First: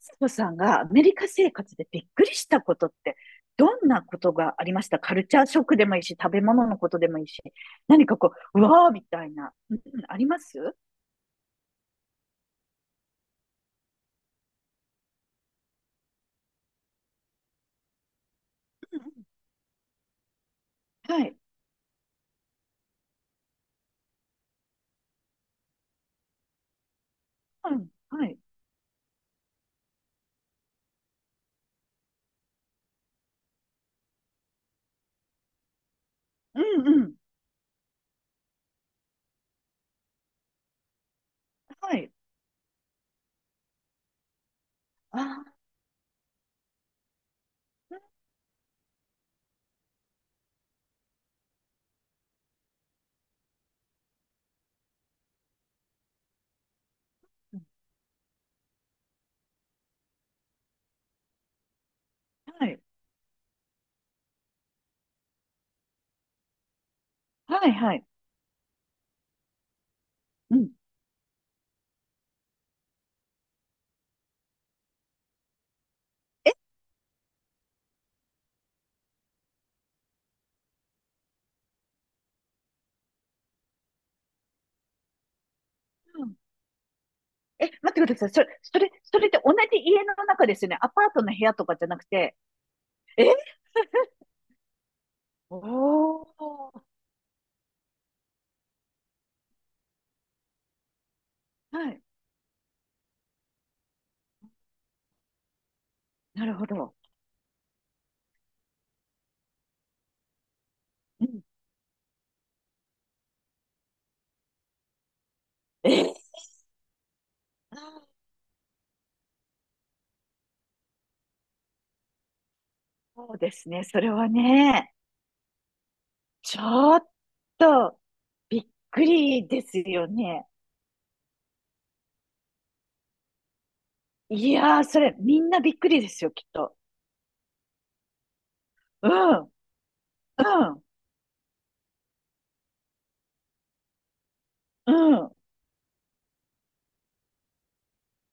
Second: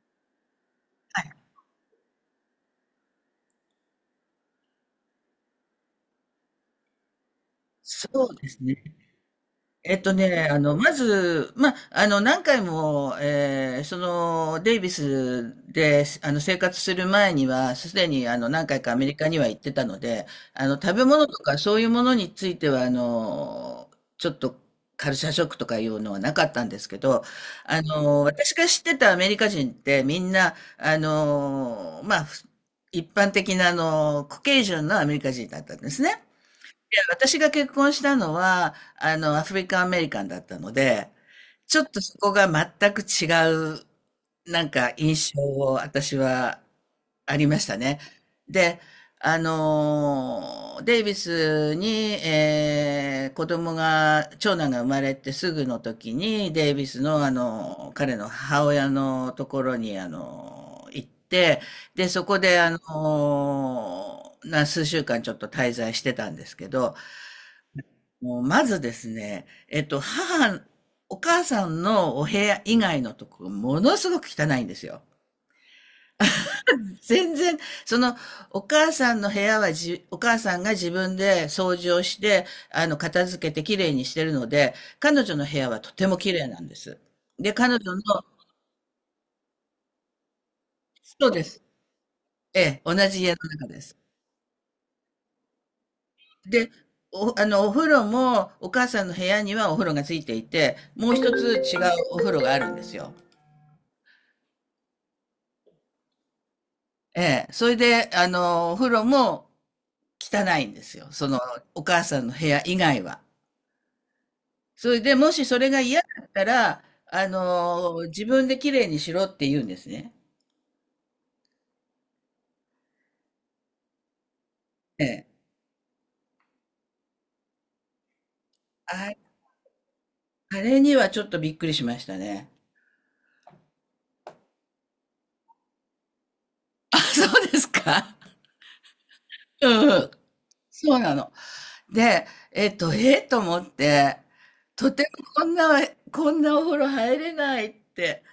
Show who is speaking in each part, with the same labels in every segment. Speaker 1: つ子さんがアメリカ生活でびっくりしたことって、どんなことがありましたカルチャーショックでもいいし、食べ物のことでもいいし、何
Speaker 2: そ
Speaker 1: かこ
Speaker 2: うで
Speaker 1: う、
Speaker 2: す
Speaker 1: う
Speaker 2: ね。
Speaker 1: わーみたいな、うん、ありますうん
Speaker 2: まず、何回も、えーその、デイビスで、生活する前には、すでに、何回かア
Speaker 1: う
Speaker 2: メリ
Speaker 1: ん
Speaker 2: カには行ってたので、食べ
Speaker 1: は
Speaker 2: 物と
Speaker 1: い。
Speaker 2: かそういうものについては、ちょっと、カルチャーショックとかいうのはなかったんですけど、
Speaker 1: うん、はい。
Speaker 2: 私が知ってたアメリカ人って、みんな、まあ、一般的な、コケージュンのアメリカ人だったんですね。
Speaker 1: うん、
Speaker 2: いや、
Speaker 1: うん。
Speaker 2: 私が結婚したのは、アフリカンアメリカンだったので、ちょっ
Speaker 1: は
Speaker 2: と
Speaker 1: い。
Speaker 2: そこが全く違う、なんか印象
Speaker 1: あ
Speaker 2: を私はありました
Speaker 1: ー、
Speaker 2: ね。で、デイビスに、子供が、長男が生まれてすぐの時に、デイビスの、
Speaker 1: うん、
Speaker 2: 彼の母親のところに、行って、で、そこで、
Speaker 1: は
Speaker 2: あ
Speaker 1: い。
Speaker 2: のーな、数週間ちょっと滞在してたんですけど、
Speaker 1: はい、はい。
Speaker 2: もうまずですね、
Speaker 1: うん。
Speaker 2: お母さんのお部屋以外のとこ、ものすごく汚いんですよ。
Speaker 1: え、
Speaker 2: 全然、その、お母さんの部屋はじ、お母さんが自分で掃除をして、片付けてきれいにしてるので、彼女の部屋はとても
Speaker 1: う
Speaker 2: き
Speaker 1: ん、
Speaker 2: れいなんです。で、
Speaker 1: え、
Speaker 2: 彼
Speaker 1: 待
Speaker 2: 女の、
Speaker 1: ってください。それって同じ家の中ですよね。アパート
Speaker 2: そう
Speaker 1: の部
Speaker 2: で
Speaker 1: 屋
Speaker 2: す。
Speaker 1: とかじゃなくて。
Speaker 2: ええ、同じ
Speaker 1: え
Speaker 2: 家の中です。
Speaker 1: お
Speaker 2: で、
Speaker 1: ー。
Speaker 2: お、あの、お風呂も、お母さんの部屋にはお風呂がついていて、もう一つ違う
Speaker 1: はい。
Speaker 2: お風呂があるんですよ。
Speaker 1: なるほど。
Speaker 2: ええ。それで、お風呂も汚いんですよ。
Speaker 1: う
Speaker 2: その、
Speaker 1: ん。
Speaker 2: お母さんの部屋以外は。それで、もしそれが嫌だ
Speaker 1: え
Speaker 2: ったら、
Speaker 1: あー
Speaker 2: 自分で綺麗にしろって言うんですね。
Speaker 1: そうですね。それはね、
Speaker 2: ええ。
Speaker 1: ちょっとびっく
Speaker 2: あ、
Speaker 1: りですよね。
Speaker 2: あれにはちょっとびっくりしましたね。
Speaker 1: いやー、それみんなびっくりですよ、きっと。
Speaker 2: あ、そうですか。
Speaker 1: うん、
Speaker 2: うんうん。
Speaker 1: うん、
Speaker 2: そうなの。で、えっと思って、と
Speaker 1: う
Speaker 2: ても
Speaker 1: ん、
Speaker 2: こんな、こんなお風呂入れないって。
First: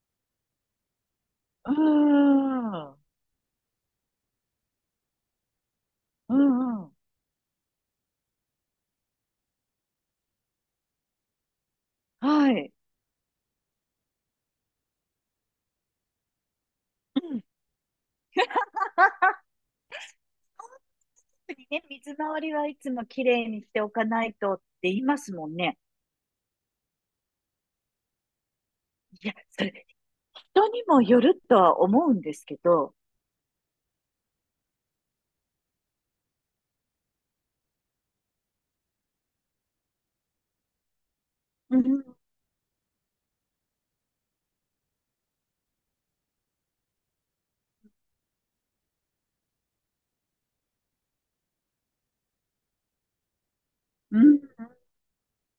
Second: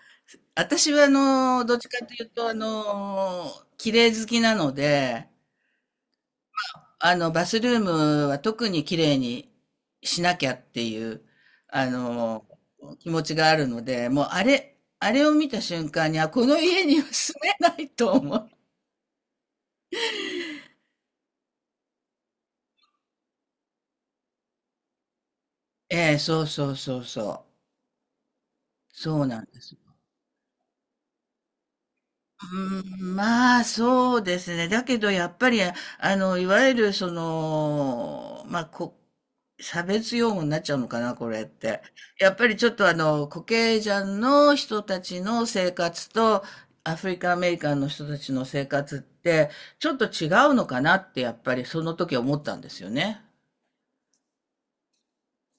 Speaker 2: 私は、
Speaker 1: う
Speaker 2: どっちかというと、
Speaker 1: ん、
Speaker 2: 綺麗好きなので、
Speaker 1: うん、うん。
Speaker 2: バスルームは特に綺麗にしなきゃっていう、あの、
Speaker 1: はい。
Speaker 2: 気持ちがあるので、もう、あれを見た瞬間に、あ、この家には
Speaker 1: う
Speaker 2: 住
Speaker 1: ん。
Speaker 2: めないと思う。
Speaker 1: 特にね、水回りはいつもきれいにしておかないとって言いますもんね。
Speaker 2: ええ、そうそうそうそう。そう
Speaker 1: いや、
Speaker 2: なんで
Speaker 1: そ
Speaker 2: す。
Speaker 1: れ、人にもよるとは思うんですけ
Speaker 2: う
Speaker 1: ど。
Speaker 2: ん、まあ、そうですね。だけど、やっぱり、いわゆる、その、まあ、差別用語になっちゃうのかな、これっ
Speaker 1: う
Speaker 2: て。
Speaker 1: ん、
Speaker 2: やっぱりちょっと、コケジャンの人たちの生活と、アフリカンアメリカンの人たちの生活って、ちょっと違うのかなって、やっぱりその時思ったんですよね。
Speaker 1: うん、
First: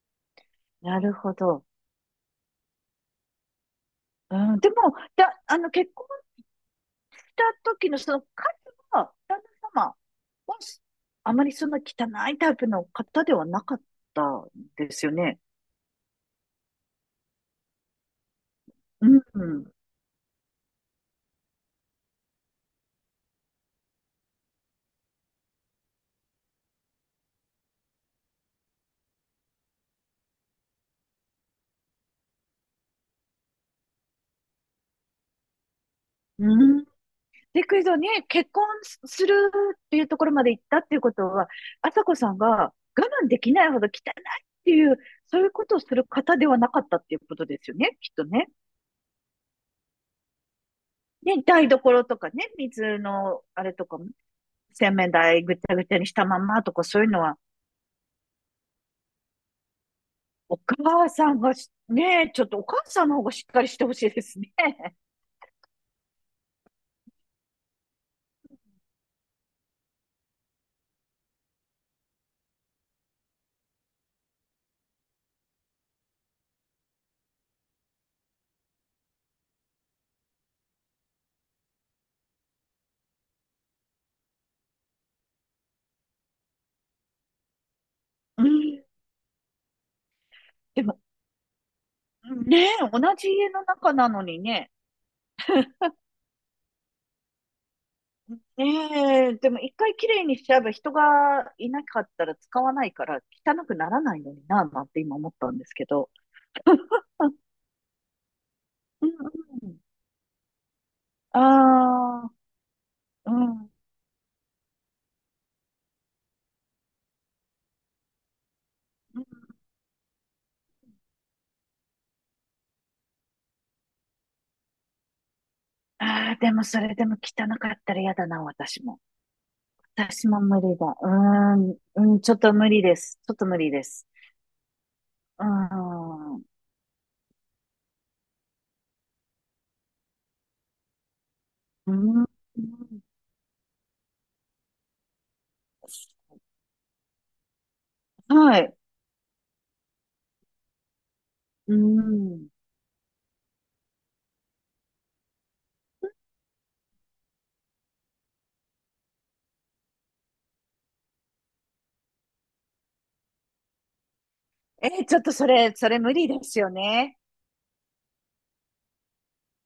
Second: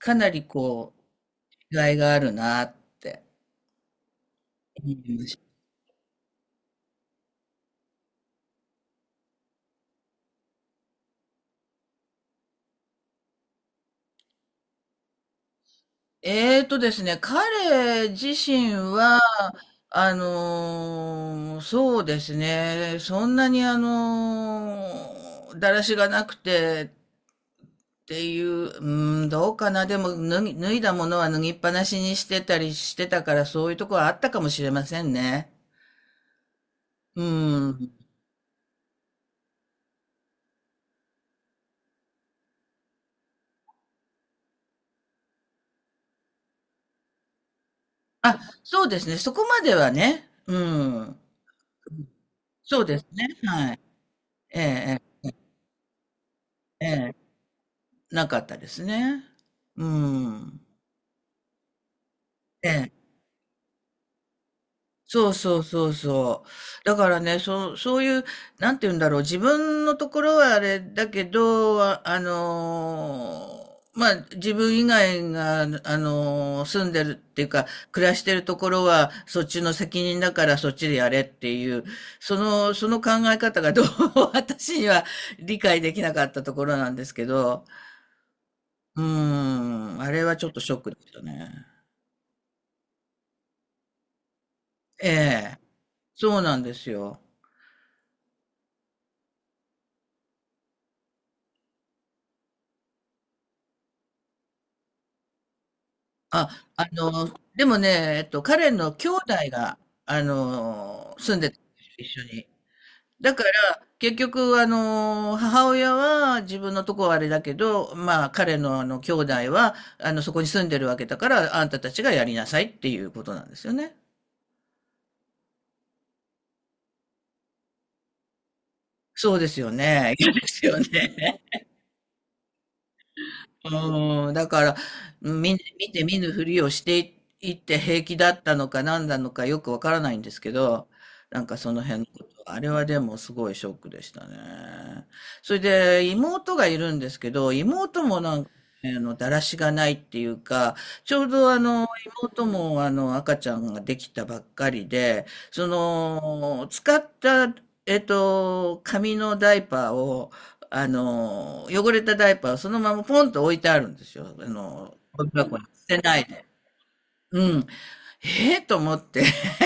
Speaker 2: かなり、こ
Speaker 1: なる
Speaker 2: う、
Speaker 1: ほど。
Speaker 2: 違いがあるなって
Speaker 1: うん、でも、
Speaker 2: 思いました。
Speaker 1: あの、結婚た時のその彼は、旦那様は、あまりそんな汚いタイプの方ではなかったんですよね。
Speaker 2: えーとですね、彼自身
Speaker 1: う
Speaker 2: は、
Speaker 1: んうん
Speaker 2: そうですね、そんなにだらしがなくてっていう、うん、どうかな、でも脱いだものは脱ぎっぱなしにしてたりしてたから、そういうところはあったかもしれませんね。
Speaker 1: うん。
Speaker 2: う
Speaker 1: で、クイ
Speaker 2: ん。
Speaker 1: ズはね、結婚するっていうところまで行ったっていうことは、朝子さんが我慢できないほど汚いっていう、そういうことをする方ではなかったっていうことですよね、きっと
Speaker 2: あ、
Speaker 1: ね。
Speaker 2: そうですね、そこまではね、うん。
Speaker 1: ね、台所とかね、
Speaker 2: そうで
Speaker 1: 水
Speaker 2: すね、
Speaker 1: のあ
Speaker 2: は
Speaker 1: れ
Speaker 2: い。
Speaker 1: とかも、
Speaker 2: え
Speaker 1: 洗面
Speaker 2: え
Speaker 1: 台ぐちゃぐちゃにしたまんまとか
Speaker 2: えええ
Speaker 1: そういう
Speaker 2: え、
Speaker 1: のは
Speaker 2: なかったですね。う
Speaker 1: お
Speaker 2: ん。
Speaker 1: 母さんがし、ねえ、ちょっとお
Speaker 2: え
Speaker 1: 母
Speaker 2: え、
Speaker 1: さんの方がしっかりしてほしいですね。
Speaker 2: そうそうそうそう。だからね、そういう、なんて言うんだろう、自分のところはあれだけど、まあ、自分以外が、住んでるっていうか、暮らしてるところは、そっちの責任だからそっちでやれっていう、その考え方がどうも 私には理解できなかったところなんですけど、
Speaker 1: うん。
Speaker 2: うーん、あれはちょっとショッ
Speaker 1: で
Speaker 2: クで
Speaker 1: も、
Speaker 2: したね。
Speaker 1: ねえ、同じ家の中なのにね。
Speaker 2: ええ、そうなんですよ。
Speaker 1: ねえ、でも一回きれいにしちゃえば人がいなかったら使わないから汚くならないのにな、なんて今思ったんですけど。
Speaker 2: あ、あの、でもね、彼の
Speaker 1: う
Speaker 2: 兄
Speaker 1: ん
Speaker 2: 弟
Speaker 1: う
Speaker 2: が、
Speaker 1: ん。
Speaker 2: 住ん
Speaker 1: あ
Speaker 2: でたんですよ、一緒に。
Speaker 1: あ、う
Speaker 2: だから、
Speaker 1: ん。
Speaker 2: 結局、母親は自分のとこはあれだけど、まあ、彼の兄
Speaker 1: うん
Speaker 2: 弟は、そこに住んでるわけだから、あんたたちがやりなさいっていうことなんですよね。
Speaker 1: ああ、でもそれでも汚かったら嫌だな、私も。
Speaker 2: そうですよね。
Speaker 1: 私
Speaker 2: 嫌で
Speaker 1: も無
Speaker 2: す
Speaker 1: 理
Speaker 2: よ
Speaker 1: だ。う
Speaker 2: ね。
Speaker 1: ーん、うん、ちょっと無理です。ちょっと無理です。
Speaker 2: うん、だから、
Speaker 1: うー
Speaker 2: 見て見ぬ
Speaker 1: ん、
Speaker 2: ふりをしていいって平気だったのか何なのかよくわからないんですけど、なんかその
Speaker 1: う
Speaker 2: 辺のこ
Speaker 1: ん。
Speaker 2: と、あれはでもすごいショックでしたね。それで妹がいるんですけど、妹もなんか、
Speaker 1: はい。
Speaker 2: だらしがないっていうか、ちょうど
Speaker 1: う
Speaker 2: 妹
Speaker 1: ん。
Speaker 2: も赤ちゃんができたばっかりで、その、使った、紙のダイパーを、汚れたダイパーをそのままポンと置いてあるんですよ。
Speaker 1: え、ちょっ
Speaker 2: ゴミ
Speaker 1: とそ
Speaker 2: 箱に
Speaker 1: れ、
Speaker 2: 捨
Speaker 1: そ
Speaker 2: て
Speaker 1: れ無
Speaker 2: ない
Speaker 1: 理で
Speaker 2: で。
Speaker 1: すよね。
Speaker 2: うん。ええと思って。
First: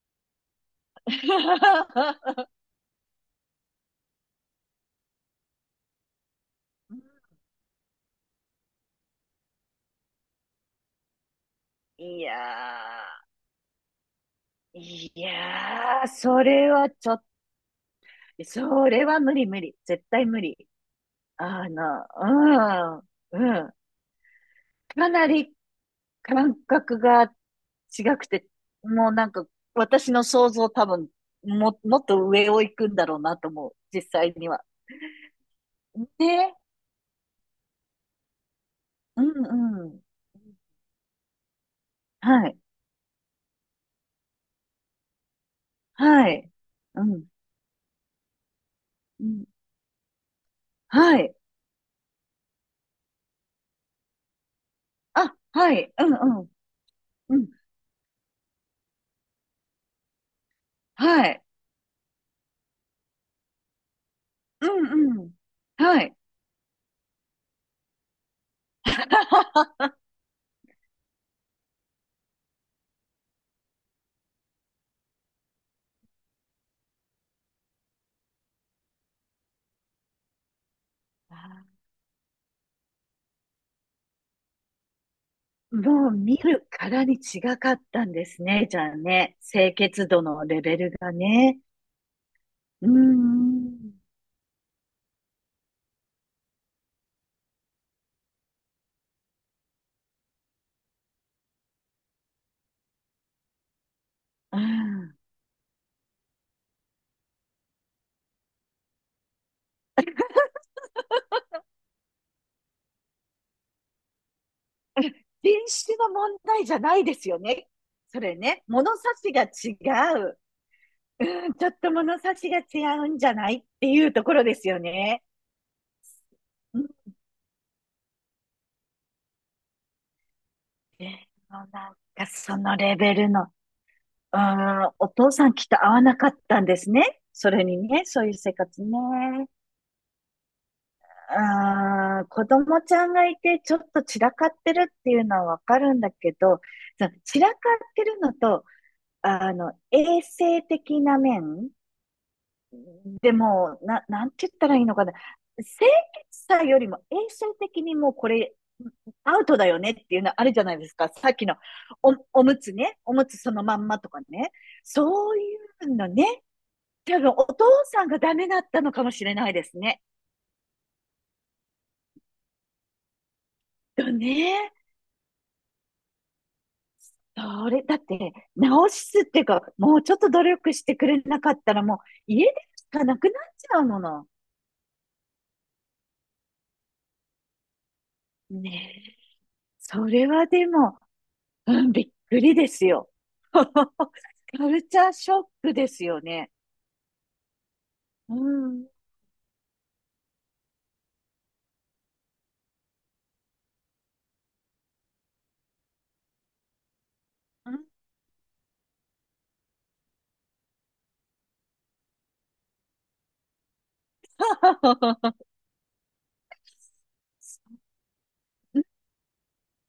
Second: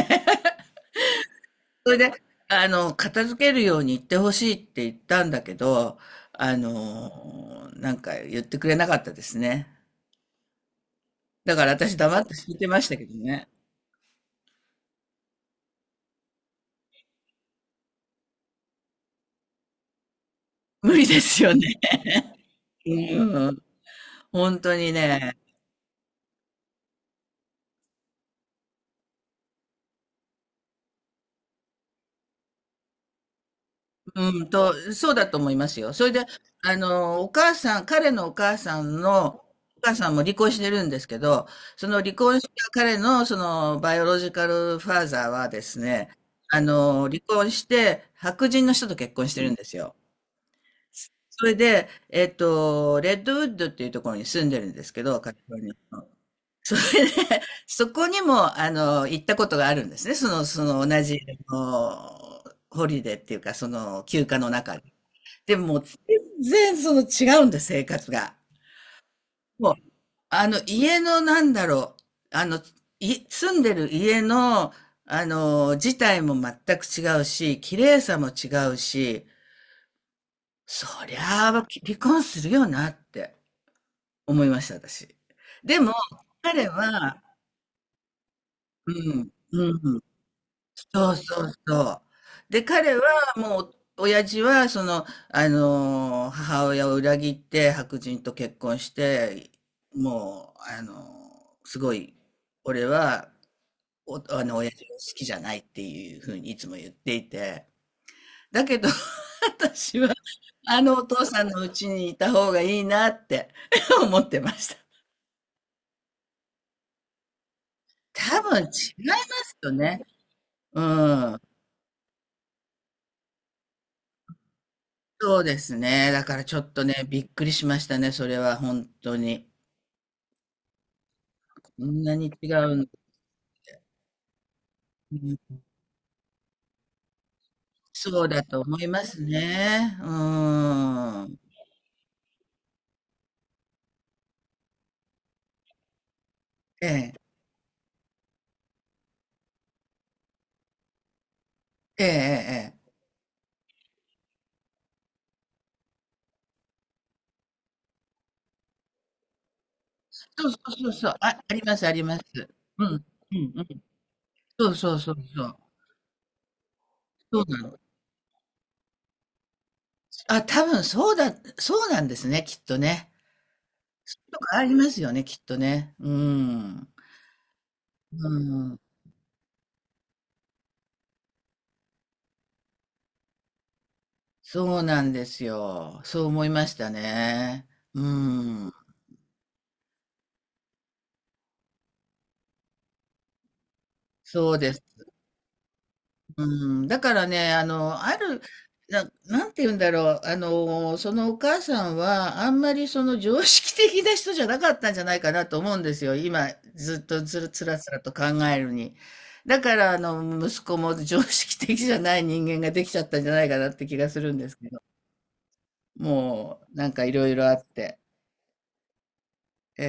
Speaker 2: それで、片付けるように言ってほしいって言ったんだけど、なんか言ってくれなかったですね。だから私黙
Speaker 1: い
Speaker 2: って聞いてました
Speaker 1: や
Speaker 2: けどね。
Speaker 1: ー、いやー、それはちょっと、それは無理無理。絶対無理。
Speaker 2: 無理ですよね。
Speaker 1: あ の、う
Speaker 2: う
Speaker 1: ん、
Speaker 2: ん。
Speaker 1: うん。
Speaker 2: 本当に
Speaker 1: かな
Speaker 2: ね。
Speaker 1: り感覚が違くて、もうなんか私の想像多分、もっと上を行くんだろうなと思う。実際
Speaker 2: う
Speaker 1: に
Speaker 2: ん
Speaker 1: は。
Speaker 2: と、そうだと思いますよ。それで、
Speaker 1: ね。
Speaker 2: お母さん、彼のお母さん
Speaker 1: う
Speaker 2: の、
Speaker 1: ん
Speaker 2: お
Speaker 1: う
Speaker 2: 母
Speaker 1: ん。
Speaker 2: さんも離婚してるんですけど、その離婚し
Speaker 1: はい。
Speaker 2: た彼の、その、バイオロジカルファーザーはですね、
Speaker 1: はい。う
Speaker 2: 離
Speaker 1: ん。
Speaker 2: 婚して、白人の人と結
Speaker 1: う
Speaker 2: 婚して
Speaker 1: ん。
Speaker 2: るんですよ。
Speaker 1: はい。
Speaker 2: それで、レッドウッドっていうところに住んでるんですけど、カ
Speaker 1: あ、
Speaker 2: リフォルニ
Speaker 1: はい。
Speaker 2: ア
Speaker 1: う
Speaker 2: の。
Speaker 1: んうん。
Speaker 2: それ
Speaker 1: う
Speaker 2: で、
Speaker 1: ん。
Speaker 2: そこにも、行ったことがあるんですね。その同じ、
Speaker 1: はい。
Speaker 2: あのホリデーっていうか、その休暇の
Speaker 1: う
Speaker 2: 中で。
Speaker 1: んうん。
Speaker 2: でも、
Speaker 1: はい。
Speaker 2: 全然その違うんだ、生活が。も う、家のなんだろう、住んでる家の、自体も全く違うし、綺麗さも違うし、そり
Speaker 1: あ
Speaker 2: ゃあ、離婚するよなって思いました、私。
Speaker 1: ー
Speaker 2: でも、
Speaker 1: もう見る
Speaker 2: 彼
Speaker 1: からに
Speaker 2: は、
Speaker 1: 違かったんですね、じゃ
Speaker 2: う
Speaker 1: あ
Speaker 2: ん、
Speaker 1: ね。
Speaker 2: う
Speaker 1: 清
Speaker 2: ん。
Speaker 1: 潔度のレベル
Speaker 2: そ
Speaker 1: が
Speaker 2: うそう
Speaker 1: ね。
Speaker 2: そう。で、
Speaker 1: うー
Speaker 2: 彼はもう、
Speaker 1: ん。
Speaker 2: 親父は、その、母親を裏切って白人と結婚して、もう、すごい、俺は、お、あの、
Speaker 1: う
Speaker 2: 親父が好
Speaker 1: ん。
Speaker 2: きじゃないっていうふうにいつも言っていて、だけど 私は、あのお父さんの家にいた方がいいなって 思ってました。
Speaker 1: 品種の問題じゃないですよね。それ
Speaker 2: 多分違
Speaker 1: ね。
Speaker 2: いま
Speaker 1: 物差しが
Speaker 2: すよね。
Speaker 1: 違う。
Speaker 2: うん。
Speaker 1: うん、ちょっと物差しが違うんじゃないっていうところですよね。
Speaker 2: そうですね。だからちょっ
Speaker 1: う
Speaker 2: と
Speaker 1: ん。
Speaker 2: ね、びっくりしましたね、それは本当に。
Speaker 1: でもなん
Speaker 2: こ
Speaker 1: か
Speaker 2: んなに違
Speaker 1: そ
Speaker 2: う
Speaker 1: の
Speaker 2: ん、
Speaker 1: レベルのああ、お
Speaker 2: う
Speaker 1: 父さん
Speaker 2: ん、
Speaker 1: きっと合わなかったんですね。それにね、
Speaker 2: そ
Speaker 1: そう
Speaker 2: う
Speaker 1: いう
Speaker 2: だ
Speaker 1: 生
Speaker 2: と思
Speaker 1: 活
Speaker 2: います
Speaker 1: ね。
Speaker 2: ね。うーん。
Speaker 1: ああ、子供ちゃんがいてちょっと散らかってるっていうのはわかるんだけど、
Speaker 2: え
Speaker 1: その
Speaker 2: え、
Speaker 1: 散らかってるのと、あの、衛生的な面
Speaker 2: ええ、ええ。ええ、
Speaker 1: でもう、なんて言ったらいいのかな。清潔さよりも衛生的にもうこれアウトだよねっていうのあ
Speaker 2: そう
Speaker 1: る
Speaker 2: そ
Speaker 1: じゃな
Speaker 2: う
Speaker 1: い
Speaker 2: そ
Speaker 1: で
Speaker 2: う
Speaker 1: す
Speaker 2: そ
Speaker 1: か。
Speaker 2: う。
Speaker 1: さっ
Speaker 2: あ、
Speaker 1: き
Speaker 2: あ
Speaker 1: の
Speaker 2: ります、あり
Speaker 1: お、
Speaker 2: ます。
Speaker 1: おむつ
Speaker 2: うん、う
Speaker 1: ね。
Speaker 2: ん、
Speaker 1: おむ
Speaker 2: う
Speaker 1: つその
Speaker 2: ん。
Speaker 1: まんまとかね。
Speaker 2: そうそうそう
Speaker 1: そう
Speaker 2: そう。
Speaker 1: いうのね。多分
Speaker 2: そう
Speaker 1: お
Speaker 2: な
Speaker 1: 父
Speaker 2: の。
Speaker 1: さんがダメだったのかもしれないですね。
Speaker 2: あ、多分そうだ、そうなんですね、きっとね。
Speaker 1: だ
Speaker 2: とかあ
Speaker 1: ね。
Speaker 2: りますよね、きっとね。うん。
Speaker 1: それ、だっ
Speaker 2: う
Speaker 1: て、
Speaker 2: ん。
Speaker 1: 直すっていうか、もうちょっと努力してくれなかったら、もう家でしかなくなっちゃうもの。
Speaker 2: そうなんですよ。そう思いましたね。うん。
Speaker 1: ねえ。それはでも、うん、びっくりですよ。
Speaker 2: そう
Speaker 1: カ
Speaker 2: で
Speaker 1: ル
Speaker 2: す。
Speaker 1: チャーショックですよ
Speaker 2: う
Speaker 1: ね。
Speaker 2: ん、だからね、あの、あ
Speaker 1: う
Speaker 2: る、
Speaker 1: ん。
Speaker 2: な、なんて言うんだろう、そのお母さんは、あんまりその常識的な人じゃなかったんじゃないかなと思うんですよ。今、ずっとずる、つらつらと考えるに。だから、息子も常識的じゃない人間ができちゃったんじゃないかなって気がするんですけど、もう、なんかいろいろあ
Speaker 1: そ、
Speaker 2: って。え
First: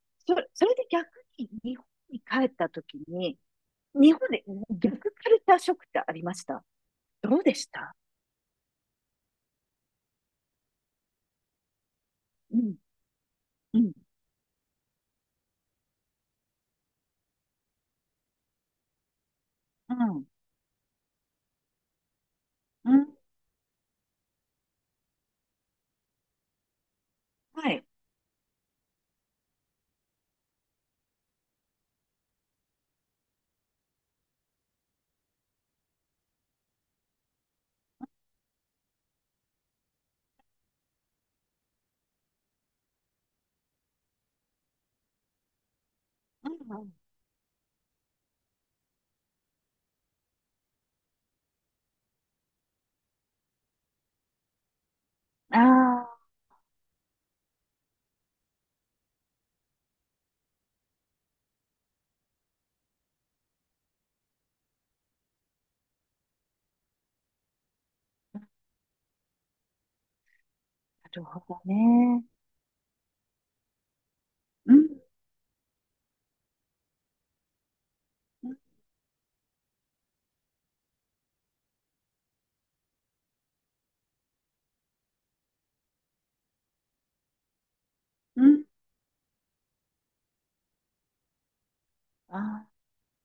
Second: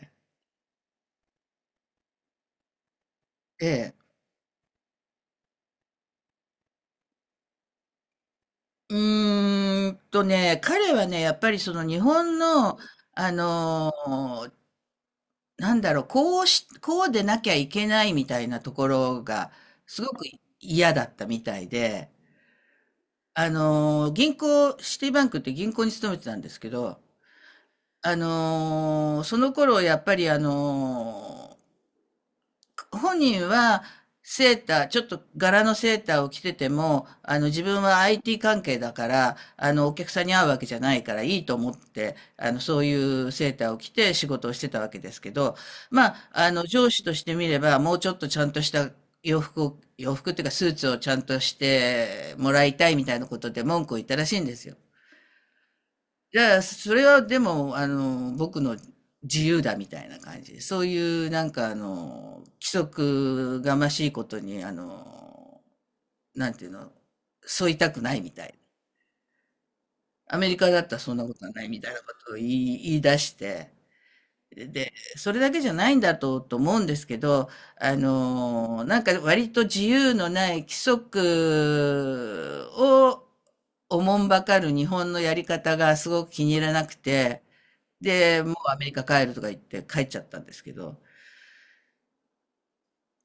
Speaker 2: え、
Speaker 1: それで逆に日本に帰った時に、
Speaker 2: ええ。
Speaker 1: 日本で逆カルチャーショックってありましたどうでした
Speaker 2: う彼はね、やっぱりその日本
Speaker 1: うん。
Speaker 2: の、あ
Speaker 1: う
Speaker 2: の
Speaker 1: ん。
Speaker 2: なんだろう、こうし、こうでなきゃいけないみたいなところが、
Speaker 1: う
Speaker 2: すごく
Speaker 1: ん。
Speaker 2: 嫌だったみたいで、
Speaker 1: うん。
Speaker 2: 銀行、シティバンクって銀行に勤めてたんですけど、
Speaker 1: はい。
Speaker 2: その頃、やっぱり本人はセーター、ちょっと柄のセーターを着てても、あの自分は IT 関係だから、あのお客さんに会うわけじゃないからいいと思って、あのそういうセーターを着て仕事をしてたわけですけど、まあ、
Speaker 1: う
Speaker 2: あ
Speaker 1: ん。
Speaker 2: の上
Speaker 1: う
Speaker 2: 司としてみれば、もうちょっとちゃんとした洋服を、洋服っていうかスーツをちゃんとしてもらいたいみたいなことで文句を言ったらしいんですよ。
Speaker 1: ん、ああ、
Speaker 2: いやいや、それはでも、僕の自由だみたいな感じで、そういう規則がましいことに、あの、なんていうの、沿いたくないみたい。アメリカだったら
Speaker 1: な
Speaker 2: そん
Speaker 1: る
Speaker 2: なこ
Speaker 1: ほ
Speaker 2: とはない
Speaker 1: ど
Speaker 2: みたいなこ
Speaker 1: ね。
Speaker 2: とを言い出して、
Speaker 1: うん。
Speaker 2: で、それだけじゃないんだと、と思うんですけど、
Speaker 1: うん。
Speaker 2: なんか割と自由のない規則をおもんばかる日本のやり方がすごく気に入らなくて、で、
Speaker 1: う
Speaker 2: もう
Speaker 1: ん
Speaker 2: アメリカ帰るとか言って帰っちゃったんですけど、
Speaker 1: ああ、な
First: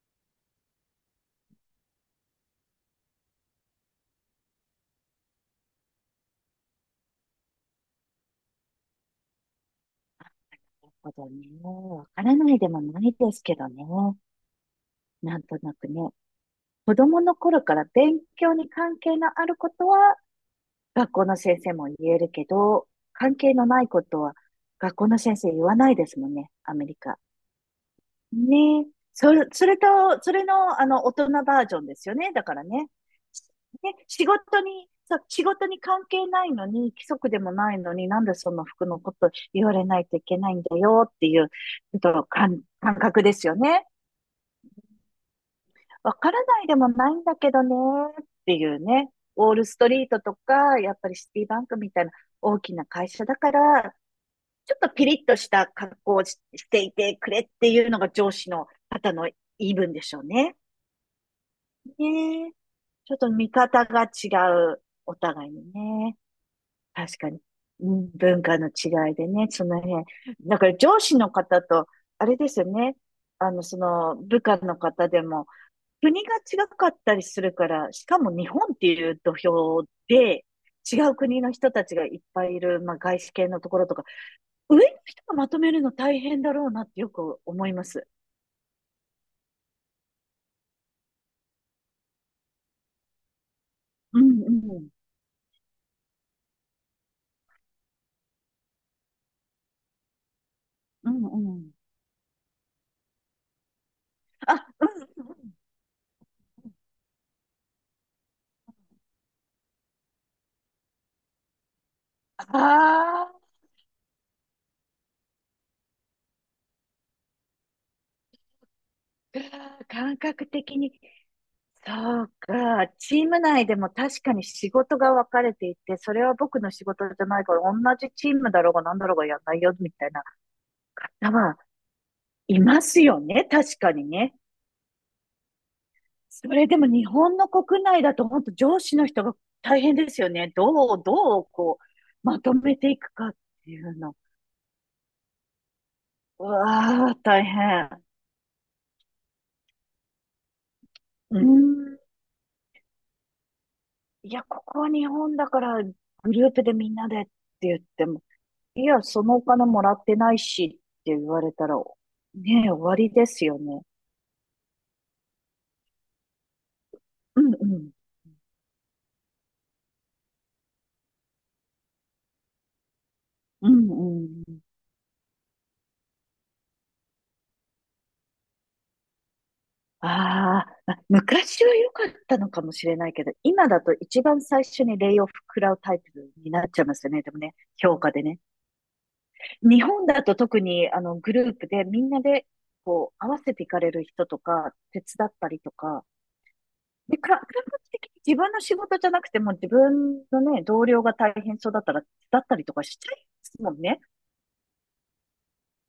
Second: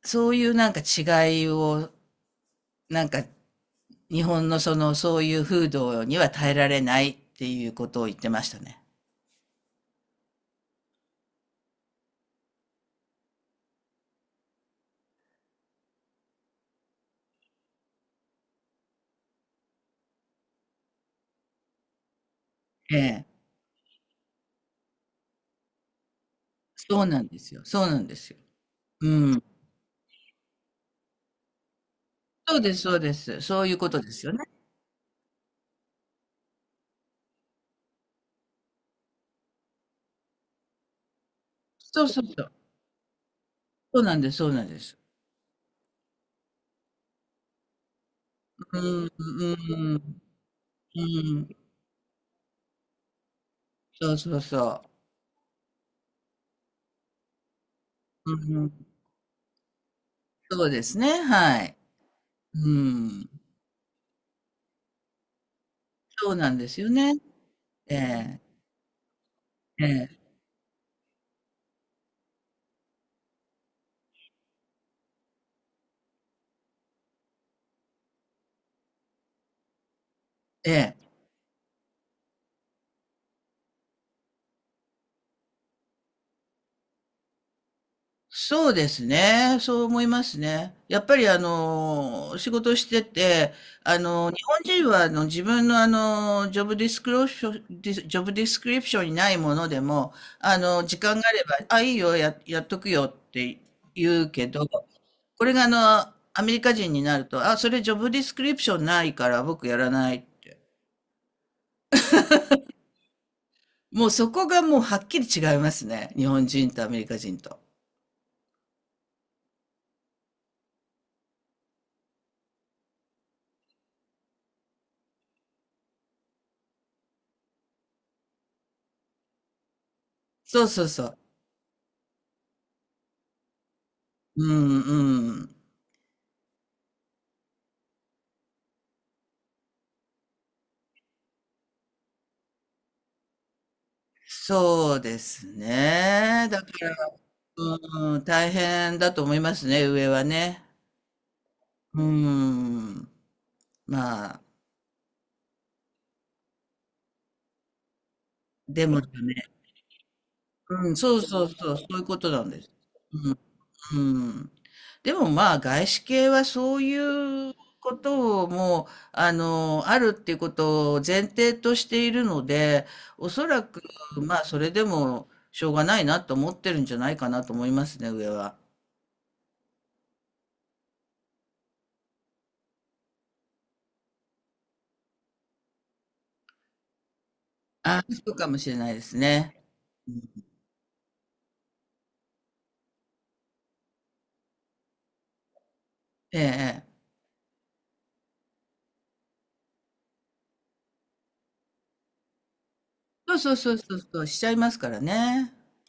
Speaker 2: そういうなんか違いを、なんか日本のその、そういう風土には耐えられないっていうことを言ってましたね。
Speaker 1: るほどね。わからないでもないですけどね。なんとなくね。子供の頃から勉強に関係のあることは学校の先生も言えるけど、
Speaker 2: え
Speaker 1: 関
Speaker 2: え。
Speaker 1: 係のないことは学校の先生言わないですもんね。アメリ
Speaker 2: そう
Speaker 1: カ。
Speaker 2: なんですよ。そうなんですよ。
Speaker 1: ねえ。そ
Speaker 2: うん。
Speaker 1: れ、それと、それの、あの、大人バージョンですよね。だか
Speaker 2: そう
Speaker 1: ら
Speaker 2: です、
Speaker 1: ね。
Speaker 2: そうです。そういうこ
Speaker 1: ね、
Speaker 2: とですよね。
Speaker 1: 仕事に関係ないのに、規則でもないのに、なんでその服のこと言われないといけないんだよっていう、ちょっ
Speaker 2: そうそ
Speaker 1: と
Speaker 2: うそう。
Speaker 1: 感覚ですよね。
Speaker 2: そうなんです、そうなんです。
Speaker 1: わからないでもないんだけどね、ってい
Speaker 2: う
Speaker 1: うね。
Speaker 2: ん、
Speaker 1: ウォ
Speaker 2: う
Speaker 1: ー
Speaker 2: ん、
Speaker 1: ル
Speaker 2: う
Speaker 1: ストリート
Speaker 2: ん。
Speaker 1: とか、やっ
Speaker 2: う
Speaker 1: ぱりシティ
Speaker 2: ん、
Speaker 1: バンクみたいな大きな会社だから、
Speaker 2: そうそう
Speaker 1: ちょっ
Speaker 2: そ
Speaker 1: とピリッとした格好をししていてくれっていうのが
Speaker 2: う。
Speaker 1: 上
Speaker 2: う
Speaker 1: 司の
Speaker 2: ん、
Speaker 1: 方の言い分でしょうね。
Speaker 2: そうですね、はい。
Speaker 1: ねえ、
Speaker 2: う
Speaker 1: ちょっ
Speaker 2: ん、
Speaker 1: と見方が違う、お互いにね。
Speaker 2: そうなんですよね。
Speaker 1: 確かに。う
Speaker 2: え
Speaker 1: ん
Speaker 2: え、
Speaker 1: 文化の違いでね、その
Speaker 2: え
Speaker 1: 辺。
Speaker 2: え、
Speaker 1: だから上司の方と、あれですよね。あの、その部下の方でも、国が違かったりするから、しかも日本っていう土俵で、
Speaker 2: え
Speaker 1: 違
Speaker 2: え。
Speaker 1: う国の人たちがいっぱいいる、まあ、外資系のところとか、上の人がまとめるの大変だろうなってよく思います。
Speaker 2: そうですね、そう思いますね。やっぱりあの、仕事してて、
Speaker 1: う
Speaker 2: 日
Speaker 1: ん
Speaker 2: 本
Speaker 1: う
Speaker 2: 人
Speaker 1: ん。
Speaker 2: は自分のジョブディスクローション、ディスジョブディスクリプションにないものでも、時
Speaker 1: う
Speaker 2: 間があれ
Speaker 1: ん
Speaker 2: ば、
Speaker 1: うん。
Speaker 2: あ、いいよ、やっとくよって言うけ
Speaker 1: あ、
Speaker 2: ど、
Speaker 1: うん。
Speaker 2: これがアメリカ人になると、あ、それジョブディスクリプションないから僕やらないって。
Speaker 1: ああ。
Speaker 2: もうそこがもうはっきり違いますね。日本人とアメリカ人と。
Speaker 1: うわー感覚的に、そうか、チーム内でも確かに仕事が分かれていて、それは僕の仕事じゃないから、同じチームだろうが何だろうがやんないよ、みたいな。
Speaker 2: そうそうそう。
Speaker 1: だわ、いますよね、確かにね。
Speaker 2: うんうん。
Speaker 1: それでも日本の国内だと本当上司の人が大変ですよね。どう、どう、こう、まとめていくかっていうの。
Speaker 2: そうです
Speaker 1: う
Speaker 2: ね。だから、
Speaker 1: わあ、大変。
Speaker 2: うん、大変だと思いますね、上はね。
Speaker 1: うーん。
Speaker 2: うん。ま
Speaker 1: い
Speaker 2: あ、
Speaker 1: や、ここは日本だから、グループでみんなでって言っても、い
Speaker 2: でも
Speaker 1: や、
Speaker 2: ね、
Speaker 1: そのお金もらってないし
Speaker 2: うん、
Speaker 1: っ
Speaker 2: そ
Speaker 1: て
Speaker 2: う
Speaker 1: 言わ
Speaker 2: そう
Speaker 1: れた
Speaker 2: そ
Speaker 1: ら、
Speaker 2: う、そういうことなんで
Speaker 1: ねえ、
Speaker 2: す。
Speaker 1: 終わり
Speaker 2: う
Speaker 1: で
Speaker 2: ん
Speaker 1: すよね。
Speaker 2: うん。でもまあ、外資系はそうい
Speaker 1: うん
Speaker 2: う
Speaker 1: うん。
Speaker 2: ことをもう、あるっていうことを前提としているので、おそら
Speaker 1: う
Speaker 2: く、
Speaker 1: んう
Speaker 2: まあ、そ
Speaker 1: ん。
Speaker 2: れでもしょうがないなと思ってるんじゃないかなと思いますね、上は。
Speaker 1: あーあ、昔は良かったのかもしれないけど、今だと一番最初にレイオフ食らうタイプになっちゃいますよね。でもね、
Speaker 2: あ
Speaker 1: 評価
Speaker 2: あ、そ
Speaker 1: で
Speaker 2: う
Speaker 1: ね。
Speaker 2: かもしれないですね。
Speaker 1: 日本だと特にあのグループでみんなでこう合わせていかれる人とか、手伝ったりとか、
Speaker 2: ええ、ええ、
Speaker 1: で、感覚的に自分の仕事じゃなくても自分のね、同僚が大変そうだったら手伝ったりとかしちゃい
Speaker 2: そうそうそ
Speaker 1: ますも
Speaker 2: う
Speaker 1: ん
Speaker 2: そう
Speaker 1: ね。
Speaker 2: そう、しちゃいますからね。